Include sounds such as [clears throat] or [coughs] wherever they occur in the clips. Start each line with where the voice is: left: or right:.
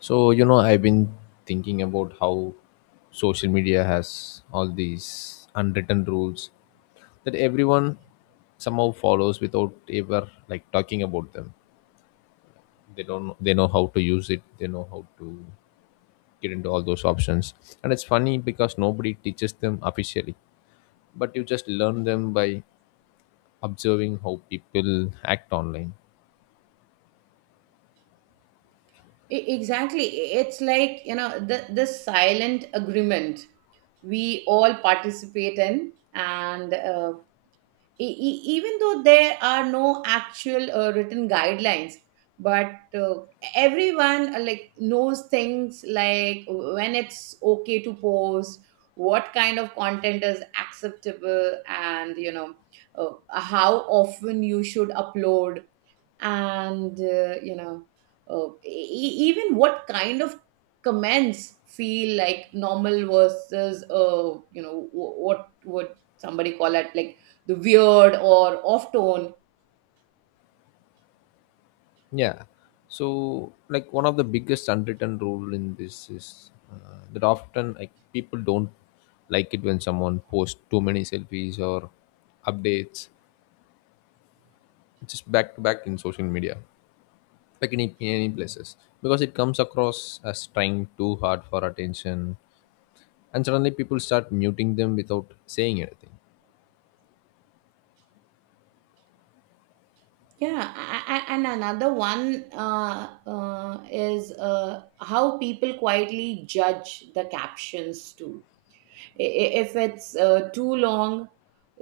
left: So, I've been thinking about how social media has all these unwritten rules that everyone somehow follows without ever like talking about them. They don't they know how to use it, they know how to get into all those options. And it's funny because nobody teaches them officially, but you just learn them by observing how people act online.
right: Exactly. It's like, the silent agreement we all participate in. Even though there are no actual written guidelines, but everyone like knows things like when it's okay to post, what kind of content is acceptable, and uh, how often you should upload and even what kind of comments feel like normal versus what would somebody call it, like the weird or off tone.
left: Yeah. So, like one of the biggest unwritten rule in this is that often like people don't like it when someone posts too many selfies or updates just back to back in social media, like in any places, because it comes across as trying too hard for attention, and suddenly people start muting them without saying anything.
right: And another one is how people quietly judge the captions too. If it's too long,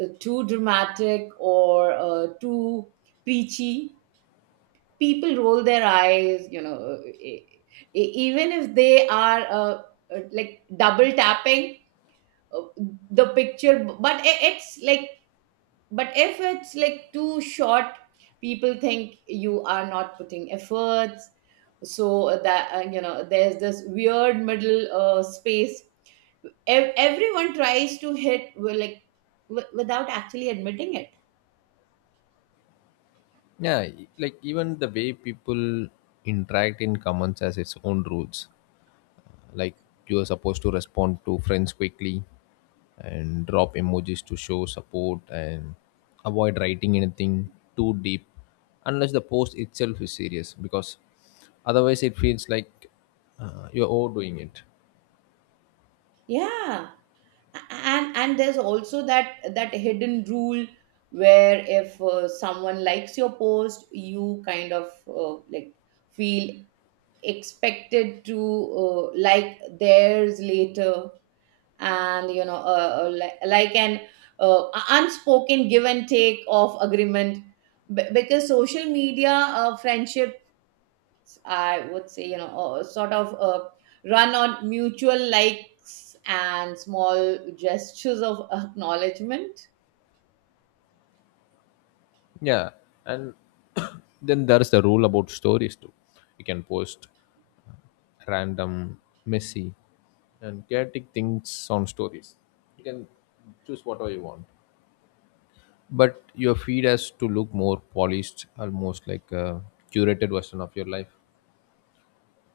right: too dramatic, or too preachy, people roll their eyes, even if they are like double tapping uh, the picture. But it's like, but if it's like too short, people think you are not putting efforts. So that uh, you know there's this weird middle space Ev- everyone tries to hit, well, like without actually admitting it.
left: Yeah, like even the way people interact in comments has its own rules, like you are supposed to respond to friends quickly and drop emojis to show support and avoid writing anything too deep unless the post itself is serious because otherwise it feels like you're overdoing it.
right: Yeah. And there's also that hidden rule where if someone likes your post, you kind of like feel expected to like theirs later. And you know like an uh, unspoken give and take of agreement. Because social media friendship, I would say, you know, sort of run on mutual likes and small gestures of [laughs] acknowledgement.
left: Yeah. And [coughs] [clears throat] then there's the rule about stories too. You can post random, messy and chaotic things on stories. You can choose whatever you want, but your feed has to look more polished, almost like a curated version of your life.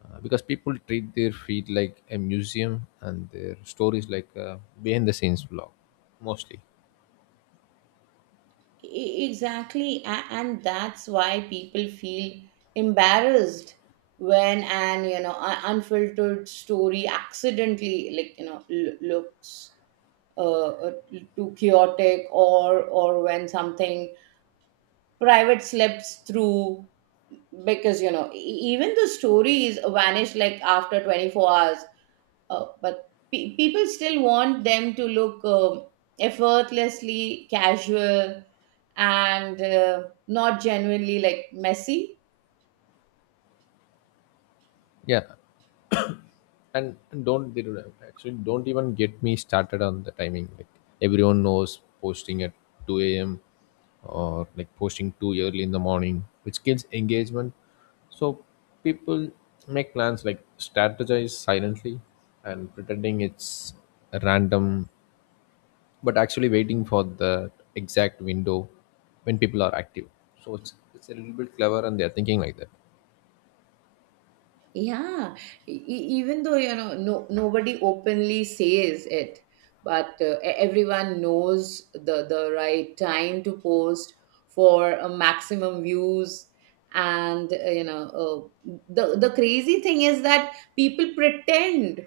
left: Because people treat their feed like a museum and their stories like a behind the scenes vlog, mostly.
right: Exactly. And that's why people feel embarrassed when an, you know, unfiltered story accidentally, like, you know, looks uh, uh, too chaotic, or when something private slips through. Because even the stories vanish like after 24 hours. But people still want them to look, um, effortlessly casual and not genuinely like messy.
left: Yeah. And don't they don't actually don't even get me started on the timing. Like everyone knows posting at 2 a.m or like posting too early in the morning, which kills engagement. So people make plans, like strategize silently and pretending it's random, but actually waiting for the exact window when people are active. So it's a little bit clever and they're thinking like that.
right: Yeah, even though you know no nobody openly says it, everyone knows the right time to post for maximum views. And the crazy thing is that people pretend,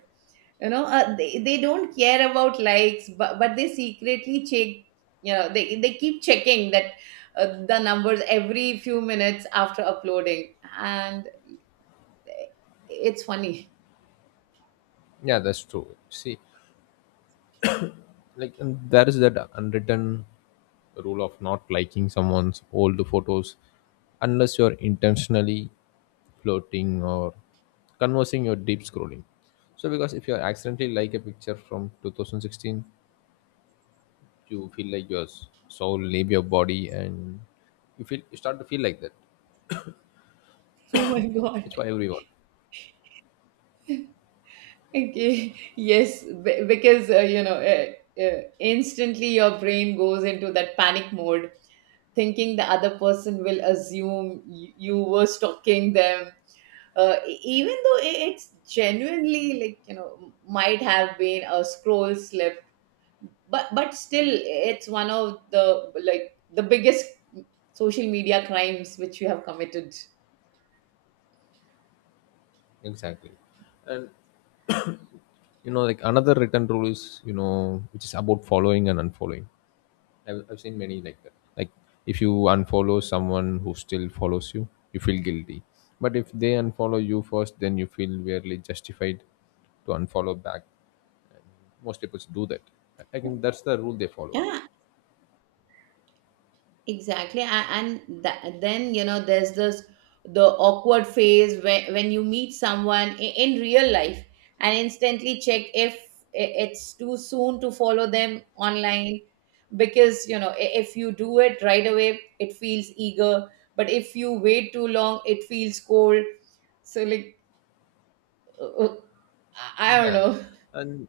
right: they don't care about likes, but they secretly check. You know, they keep checking that, the numbers every few minutes after uploading, and it's funny.
left: Yeah, that's true. See, like and there is that unwritten rule of not liking someone's old photos unless you're intentionally flirting or conversing or deep scrolling. So because if you accidentally like a picture from 2016, you feel like your soul leave your body, and you feel you start to feel like that.
right: [laughs] Oh my God.
left: It's for everyone.
right: Okay. Yes, because instantly your brain goes into that panic mode, thinking the other person will assume you you were stalking them. Even though it's genuinely like, you know, might have been a scroll slip, but still it's one of the like the biggest social media crimes which you have committed.
left: Exactly. And you know, like another written rule is, you know, which is about following and unfollowing. I've seen many like that. Like if you unfollow someone who still follows you, you feel guilty. But if they unfollow you first, then you feel weirdly justified to unfollow back. Most people do that. I think that's the rule they follow.
right: Yeah, exactly. And then, you know, there's this the awkward phase where, when you meet someone in real life and instantly check if it's too soon to follow them online. Because, you know, if you do it right away, it feels eager. But if you wait too long, it feels cold. So, like, uh, uh, I don't
left: Yeah,
right: know.
left: and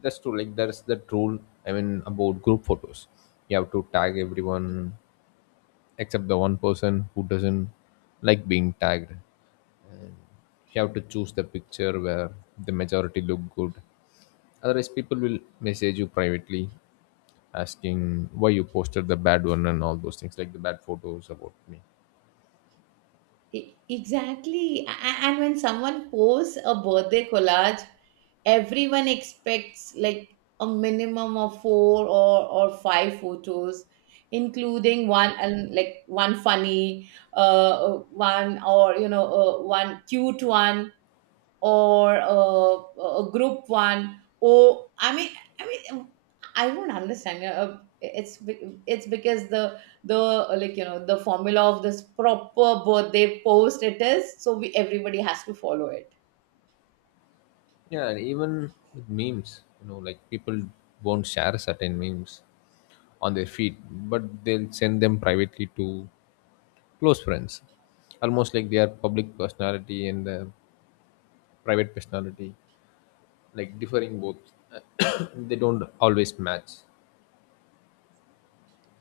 left: that's true. Like that's the rule. I mean about group photos, you have to tag everyone except the one person who doesn't like being tagged. You have to choose the picture where the majority look good, otherwise people will message you privately asking why you posted the bad one and all those things like the bad photos about me.
right: Exactly. And when someone posts a birthday collage, everyone expects like a minimum of four or five photos, including one and like one funny one, or you know one cute one, or a group one, or I mean, I mean, I don't understand it's because the like, you know, the formula of this proper birthday post, it is so we everybody has to follow it.
left: Yeah, and even with memes, you know, like people won't share certain memes on their feed but they'll send them privately to close friends, almost like they are public personality and private personality, like differing both. [coughs] They don't always match.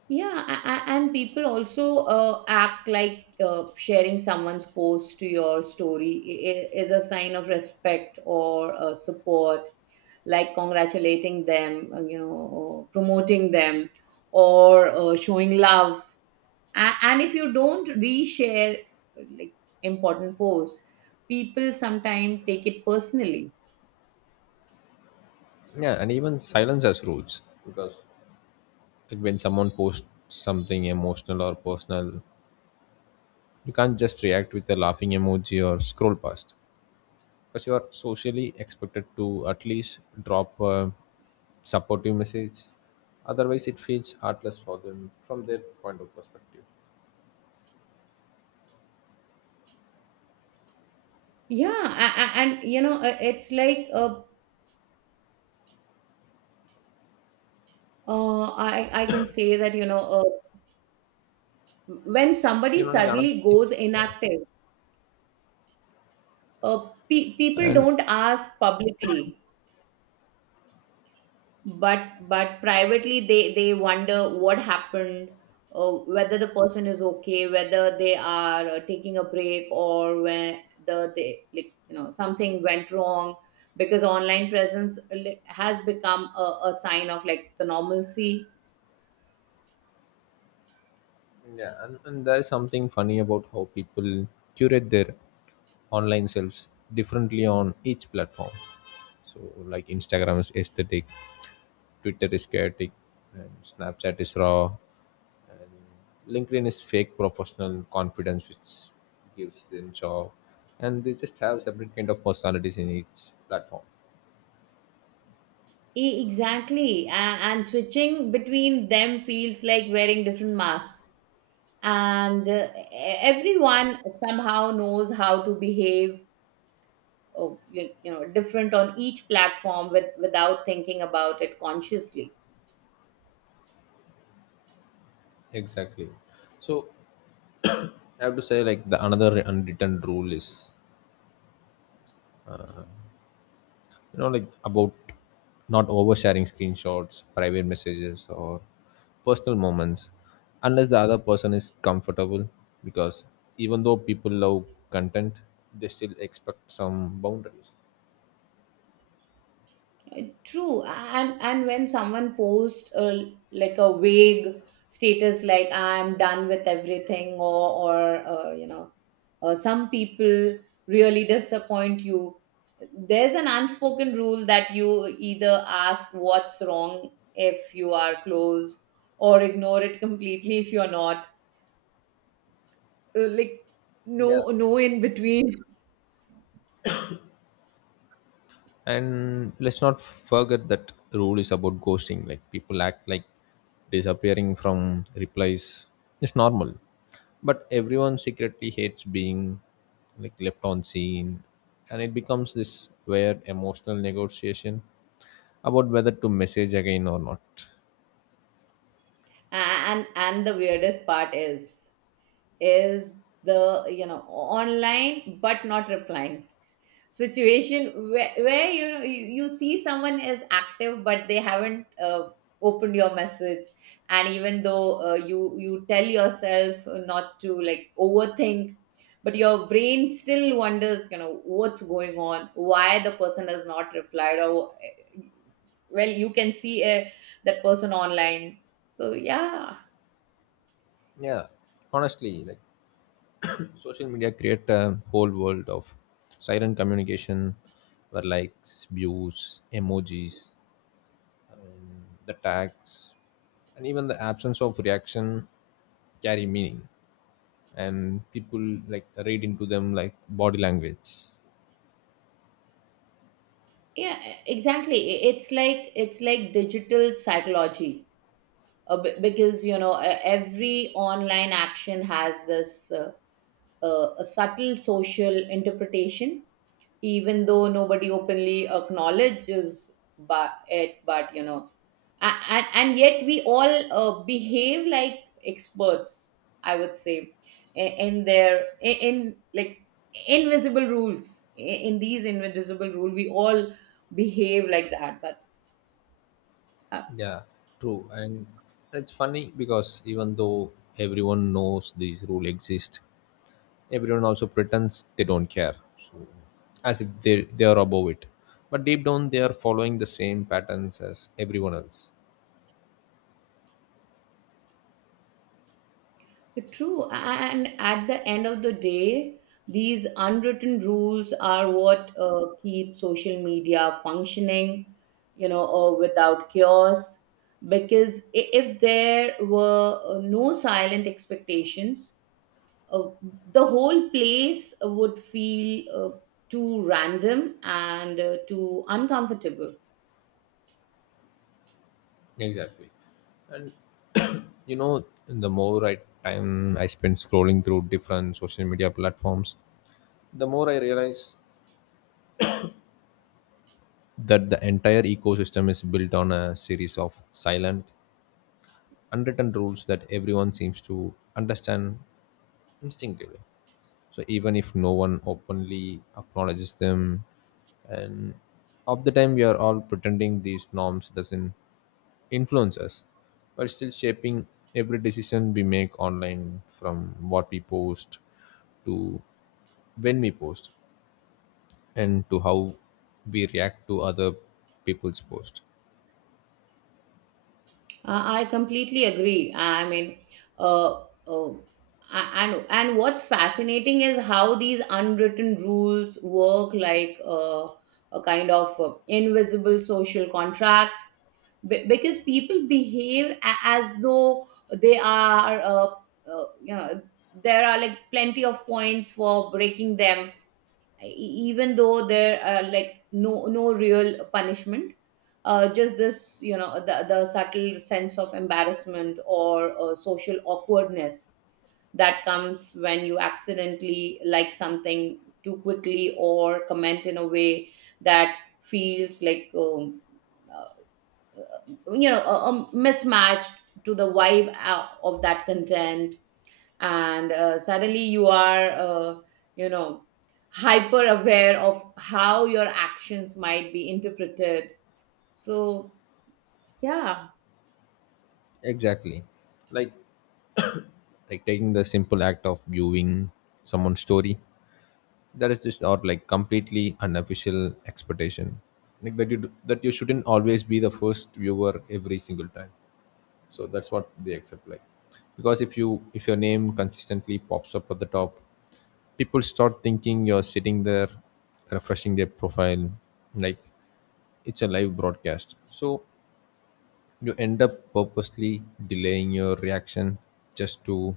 right: Yeah, and people also act like sharing someone's post to your story is a sign of respect or support, like congratulating them, you know, promoting them, or showing love. And if you don't reshare uh, like important posts, people sometimes take it personally.
left: Yeah, and even silence has rules, because like when someone posts something emotional or personal, you can't just react with a laughing emoji or scroll past, because you are socially expected to at least drop a supportive message, otherwise it feels heartless for them from their point of perspective.
right: Yeah, and you know, it's like I can say that, you know. When
left: You
right: somebody
left: know, like another
right: suddenly
left: thing.
right: goes
left: Yeah.
right: inactive, people
left: And
right: don't ask publicly, but privately they wonder what happened, whether the person is okay, whether they are taking a break, or whether they, like, you know, something went wrong. Because online presence like, has become a sign of like the normalcy.
left: yeah, and there is something funny about how people curate their online selves differently on each platform. So, like Instagram is aesthetic, Twitter is chaotic, and Snapchat is raw. LinkedIn is fake professional confidence, which gives them job, and they just have separate kind of personalities in each platform.
right: Exactly, and switching between them feels like wearing different masks, and everyone somehow knows how to behave, uh, like, you know, different on each platform with, without thinking about it consciously.
left: Exactly. So I have to say, like the another unwritten rule is, you know, like about not oversharing screenshots, private messages, or personal moments, unless the other person is comfortable. Because even though people love content, they still expect some boundaries.
right: True, and when someone posts a, like a vague status like I'm done with everything, or some people really disappoint you. There's an unspoken rule that you either ask what's wrong if you are close, or ignore it completely if you're not. Like
left: Yeah.
right: no no in between. [laughs]
left: And let's not forget that rule is about ghosting. Like people act like disappearing from replies is normal. But everyone secretly hates being, like, left on scene, and it becomes this weird emotional negotiation about whether to message again or not.
right: And the weirdest part is. Is the, you know, online but not replying situation where you know you, you see someone is active but they haven't opened your message. And even though you you tell yourself not to like overthink, but your brain still wonders, you know, what's going on, why the person has not replied, or eh, well you can see that person online, so yeah.
left: Yeah. Honestly, like social media create a whole world of silent communication where likes, views, emojis, the tags, and even the absence of reaction carry meaning, and people like read into them like body language.
right: Yeah, e, exactly, it's like, it's like digital psychology, because you know every online action has this a subtle social interpretation, even though nobody openly acknowledges but it, but you know. And yet we all behave like experts, I would say, in like invisible rules, in these invisible rule we all behave like that, but
left: Yeah, true. And it's funny because even though everyone knows these rules exist, everyone also pretends they don't care. So as if they are above it. But deep down, they are following the same patterns as everyone else.
right: true. And at the end of the day, these unwritten rules are what keep social media functioning, you know, without chaos. Because if there were no silent expectations, uh, the whole place would feel too random and too uncomfortable.
left: Exactly. And you know, the more I time I spend scrolling through different social media platforms, the more I realize that the entire ecosystem is built on a series of silent, unwritten rules that everyone seems to understand instinctively. So even if no one openly acknowledges them, and of the time we are all pretending these norms doesn't influence us but still shaping every decision we make online, from what we post to when we post and to how we react to other people's post.
right: I completely agree. I mean, uh, uh, and what's fascinating is how these unwritten rules work like a kind of invisible social contract. Because people behave as though they are, uh, you know, there are like plenty of points for breaking them, e- even though there are like no no real punishment, just this, you know, the subtle sense of embarrassment or social awkwardness that comes when you accidentally like something too quickly or comment in a way that feels like, uh, you know, a mismatch to the vibe of that content. And suddenly you are, you know, hyper aware of how your actions might be interpreted, so yeah.
left: Exactly. Like like taking the simple act of viewing someone's story. That is just or like completely unofficial expectation, like that you do, that you shouldn't always be the first viewer every single time. So that's what they accept, like, because if you if your name consistently pops up at the top, people start thinking you're sitting there refreshing their profile like it's a live broadcast. So you end up purposely delaying your reaction just to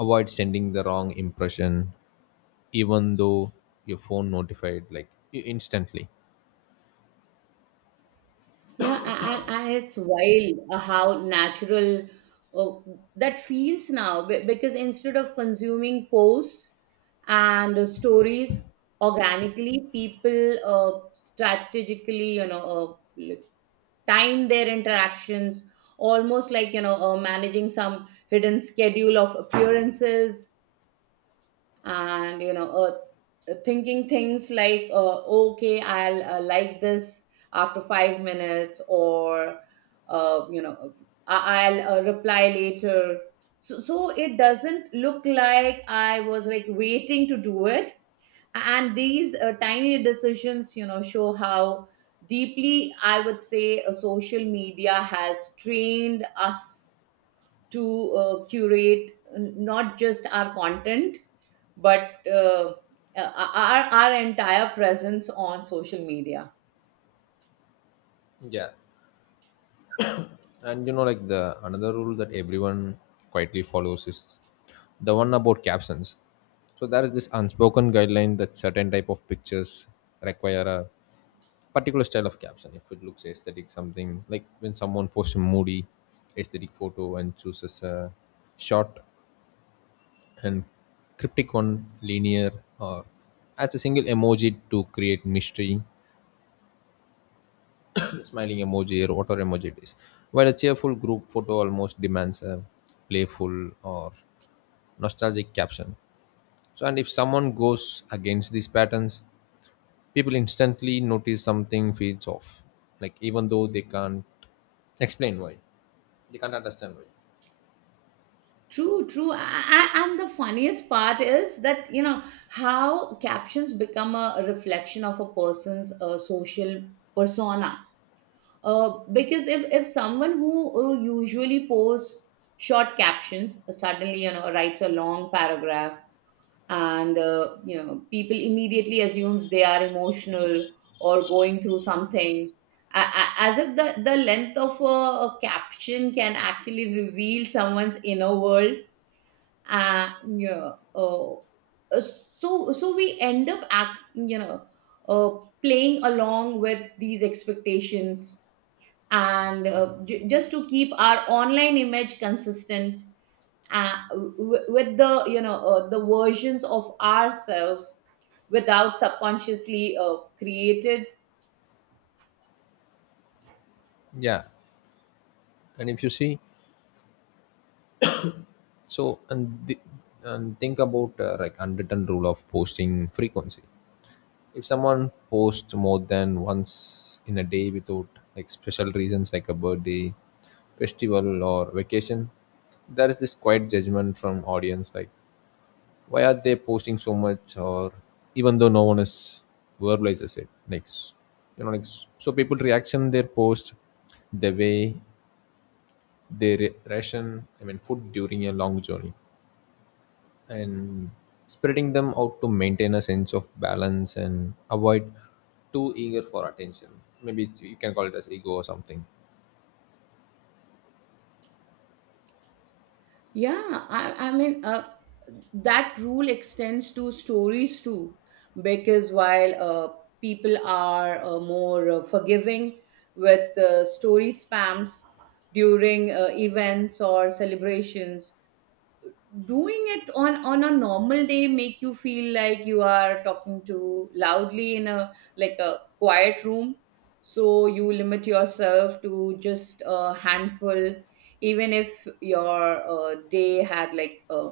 left: avoid sending the wrong impression, even though your phone notified, like, instantly.
right: Yeah, and it's wild how natural uh, that feels now, because instead of consuming posts and stories organically, people strategically, you know, like, time their interactions almost like, you know, managing some hidden schedule of appearances. And thinking things like, okay, I'll like this after 5 minutes, or uh, you know I'll reply later so, so it doesn't look like I was like waiting to do it. And these tiny decisions, you know, show how deeply, I would say, social media has trained us to curate not just our content, but our entire presence on social media.
left: Yeah. And you know, like the another rule that everyone quietly follows is the one about captions. So there is this unspoken guideline that certain type of pictures require a particular style of caption if it looks aesthetic, something like when someone posts a moody aesthetic photo and chooses a short and cryptic one linear or adds a single emoji to create mystery, smiling emoji or whatever emoji it is. While a cheerful group photo almost demands a playful or nostalgic caption. So, and if someone goes against these patterns, people instantly notice something feels off, like even though they can't explain why, they can't understand why.
right: True, true. And the funniest part is that, you know, how captions become a reflection of a person's social persona. Because if someone who usually posts short captions suddenly, you know, writes a long paragraph, and you know, people immediately assumes they are emotional or going through something, as if the, the length of a caption can actually reveal someone's inner world. And you know, so so we end up act, you know, uh, playing along with these expectations, and just to keep our online image consistent, uh, with the, you know, the versions of ourselves without subconsciously created.
left: Yeah, and if you see, so and th- and think about like unwritten rule of posting frequency. If someone posts more than once in a day without like special reasons like a birthday, festival or vacation, there is this quiet judgment from audience like why are they posting so much, or even though no one is verbalizes it, like you know, like so people reaction their post the way they ration I mean food during a long journey, and spreading them out to maintain a sense of balance and avoid too eager for attention. Maybe you can call it as ego or something.
right: Yeah, I, I mean, that rule extends to stories too, because while people are more forgiving with story spams during events or celebrations, doing it on a normal day make you feel like you are talking too loudly in a like a quiet room. So you limit yourself to just a handful, even if your day had like a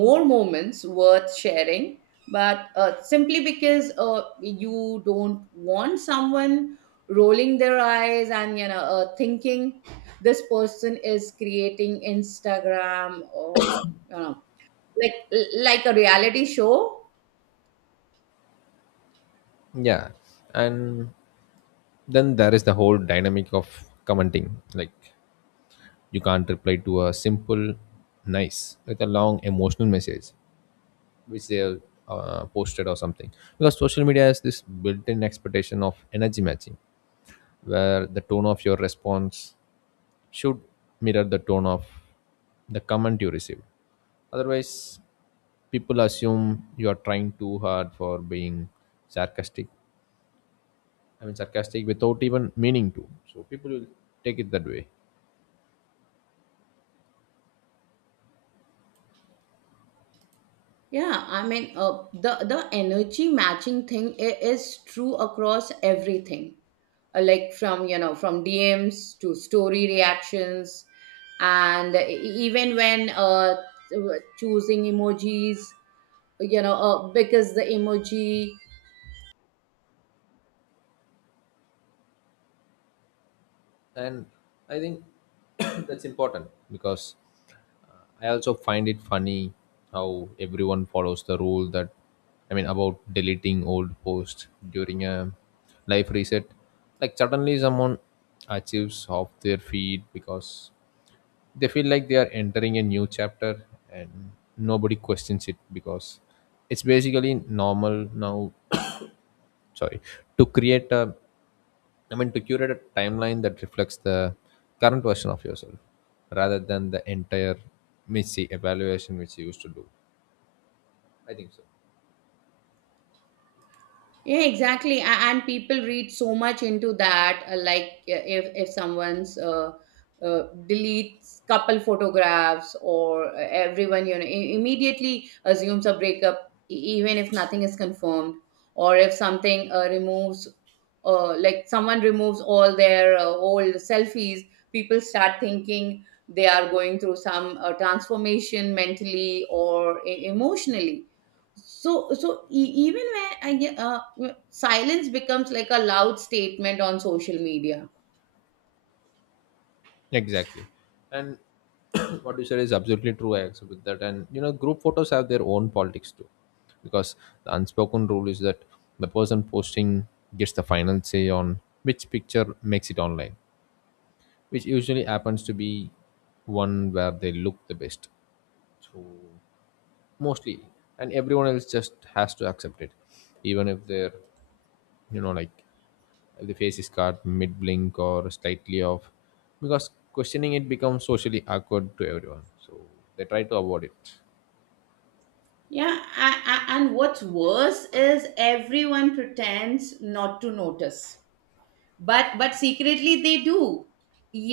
right: more moments worth sharing, but simply because you don't want someone rolling their eyes and, you know, thinking this person is creating instagram, or you know, like like a reality show.
left: Yeah, and then there is the whole dynamic of commenting, like you can't reply to a simple nice with a long emotional message which they have posted or something, because social media has this built-in expectation of energy matching where the tone of your response should mirror the tone of the comment you receive. Otherwise, people assume you are trying too hard for being sarcastic. I mean, sarcastic without even meaning to. So people will take it that way.
right: Yeah, I mean, the energy matching thing is true across everything, like from, you know, from DMs to story reactions, and even when choosing emojis, you know, because the emoji.
left: And I think [coughs] [clears throat] that's important because I also find it funny how everyone follows the rule that I mean about deleting old posts during a life reset. Like suddenly someone achieves off their feed because they feel like they are entering a new chapter, and nobody questions it because it's basically normal now. [coughs] Sorry. To create a I mean, to curate a timeline that reflects the current version of yourself rather than the entire messy evaluation which you used to do. I think so.
right: Yeah, exactly. And people read so much into that. Like, if someone's uh, deletes couple photographs, or everyone, you know, immediately assumes a breakup, even if nothing is confirmed, or if something removes, like someone removes all their old selfies, people start thinking they are going through some transformation mentally or emotionally. So so even when I get silence becomes like a loud statement on social media.
left: Exactly. And [clears throat] what you said is absolutely true. I accept with that. And, you know, group photos have their own politics too. Because the unspoken rule is that the person posting gets the final say on which picture makes it online, which usually happens to be one where they look the best. So mostly, and everyone else just has to accept it, even if they're, you know, like the face is cut mid blink or slightly off, because questioning it becomes socially awkward to everyone so they try to avoid it.
right: Yeah, a and what's worse is everyone pretends not to notice, but secretly they do.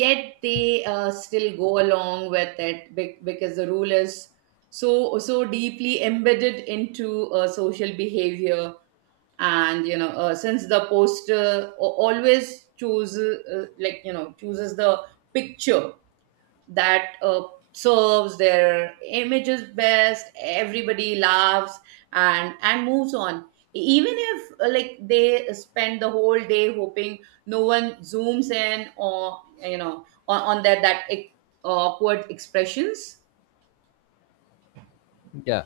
right: Yet they still go along with it, because the rule is so so deeply embedded into social behavior. And you know, since the poster always chooses, chooses the picture that serves their images best, everybody laughs and moves on, even if like they spend the whole day hoping no one zooms in, or you know, on their that awkward expressions.
left: Yeah,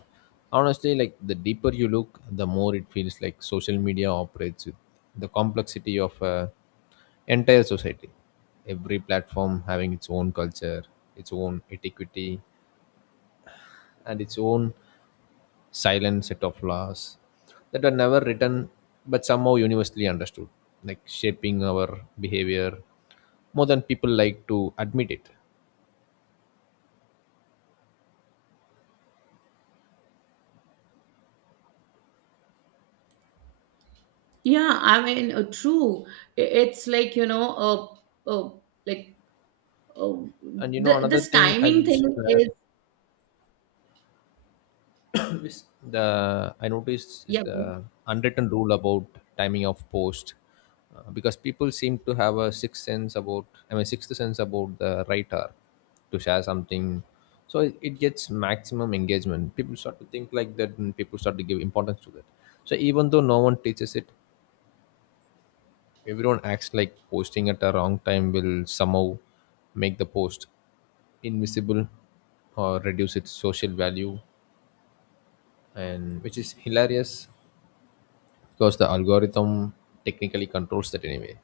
left: honestly like the deeper you look the more it feels like social media operates with the complexity of a entire society, every platform having its own culture, its own etiquette and its own silent set of laws that were never written but somehow universally understood, like shaping our behavior more than people like to admit it.
right: Yeah, I mean, true. It's like, you know, uh, uh like uh,
left: And you know,
right: the
left: another
right: this
left: thing I
right: timing
left: will
right: thing
left: add
right: is
left: always the I noticed is
right: yeah.
left: the unwritten rule about timing of post, because people seem to have a sixth sense about I mean sixth sense about the writer to share something, so it gets maximum engagement. People start to think like that, and people start to give importance to that. So even though no one teaches it, everyone acts like posting at a wrong time will somehow make the post invisible or reduce its social value, and which is hilarious because the algorithm technically controls that anyway,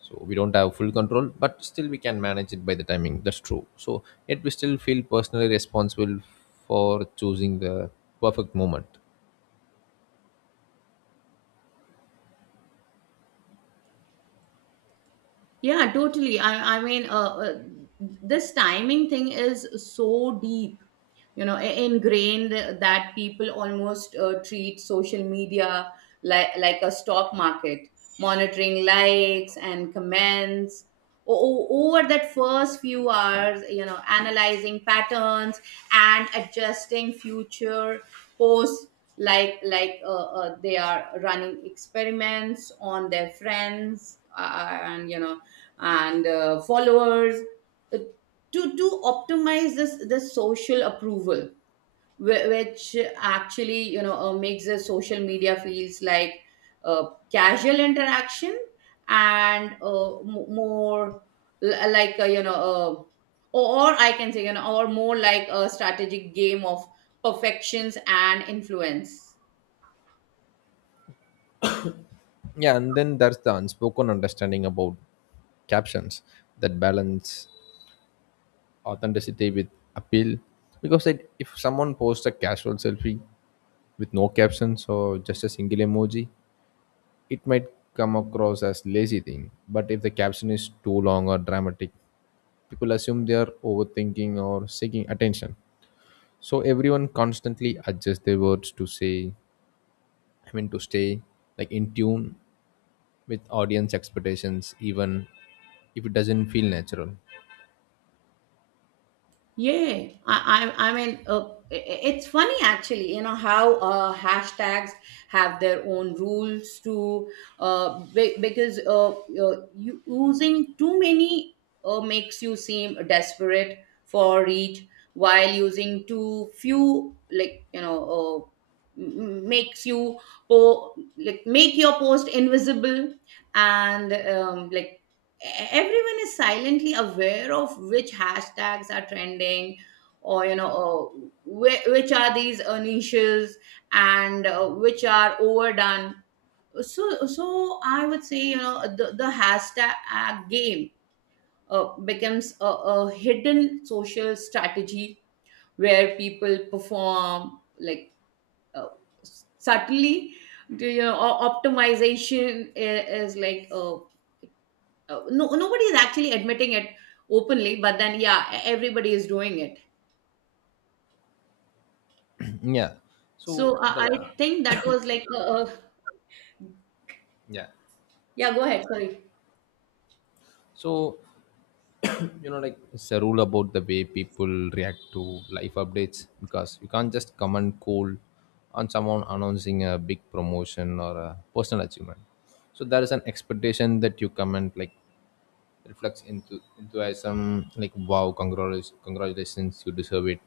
left: so we don't have full control but still we can manage it by the timing, that's true, so yet we still feel personally responsible for choosing the perfect moment.
right: Yeah, totally. I, I mean, this timing thing is so deep, you know, ingrained that people almost treat social media like a stock market, monitoring likes and comments over that first few hours, you know, analyzing patterns and adjusting future posts like, they are running experiments on their friends, and you know, and followers, uh, to optimize this this social approval, which actually, you know, makes the social media feels like uh, casual interaction, and more like, or I can say, you know, or more like a strategic game of perfections and influence.
left: Yeah, and then there's the unspoken understanding about captions that balance authenticity with appeal, because if someone posts a casual selfie with no captions or just a single emoji, it might come across as lazy thing, but if the caption is too long or dramatic, people assume they are overthinking or seeking attention. So everyone constantly adjusts their words to say, I mean to stay like in tune with audience expectations, even if it doesn't feel natural.
right: Yeah, I mean, it's funny actually, you know, how hashtags have their own rules too, because you, using too many makes you seem desperate for reach, while using too few, like, you know, makes you like make your post invisible. And like everyone is silently aware of which hashtags are trending, or you know, which are these niches, and which are overdone. So so I would say, you know, the hashtag game becomes a hidden social strategy where people perform like, uh, subtly do, you know, o- optimization is like, no nobody is actually admitting it openly, but then yeah, e- everybody is doing it.
left: [clears throat] Yeah. So
right: So I,
left: the
right: I think that was like
left: yeah.
right: yeah, go ahead, sorry.
left: So you know, like it's a rule about the way people react to life updates, because you can't just comment cold on someone announcing a big promotion or a personal achievement, so there is an expectation that you comment like reflects into enthusiasm, like wow, congratulations, congratulations, you deserve it,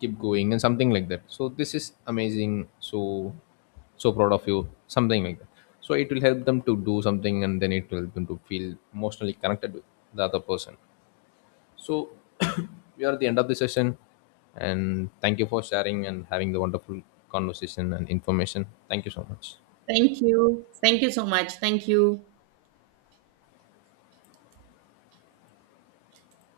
left: keep going, and something like that, so this is amazing, so so proud of you, something like that, so it will help them to do something and then it will help them to feel emotionally connected with the other person. So [coughs] [clears throat] we are at the end of the session, and thank you for sharing and having the wonderful conversation and information. Thank you so much.
right: Thank you, thank you so much, thank you.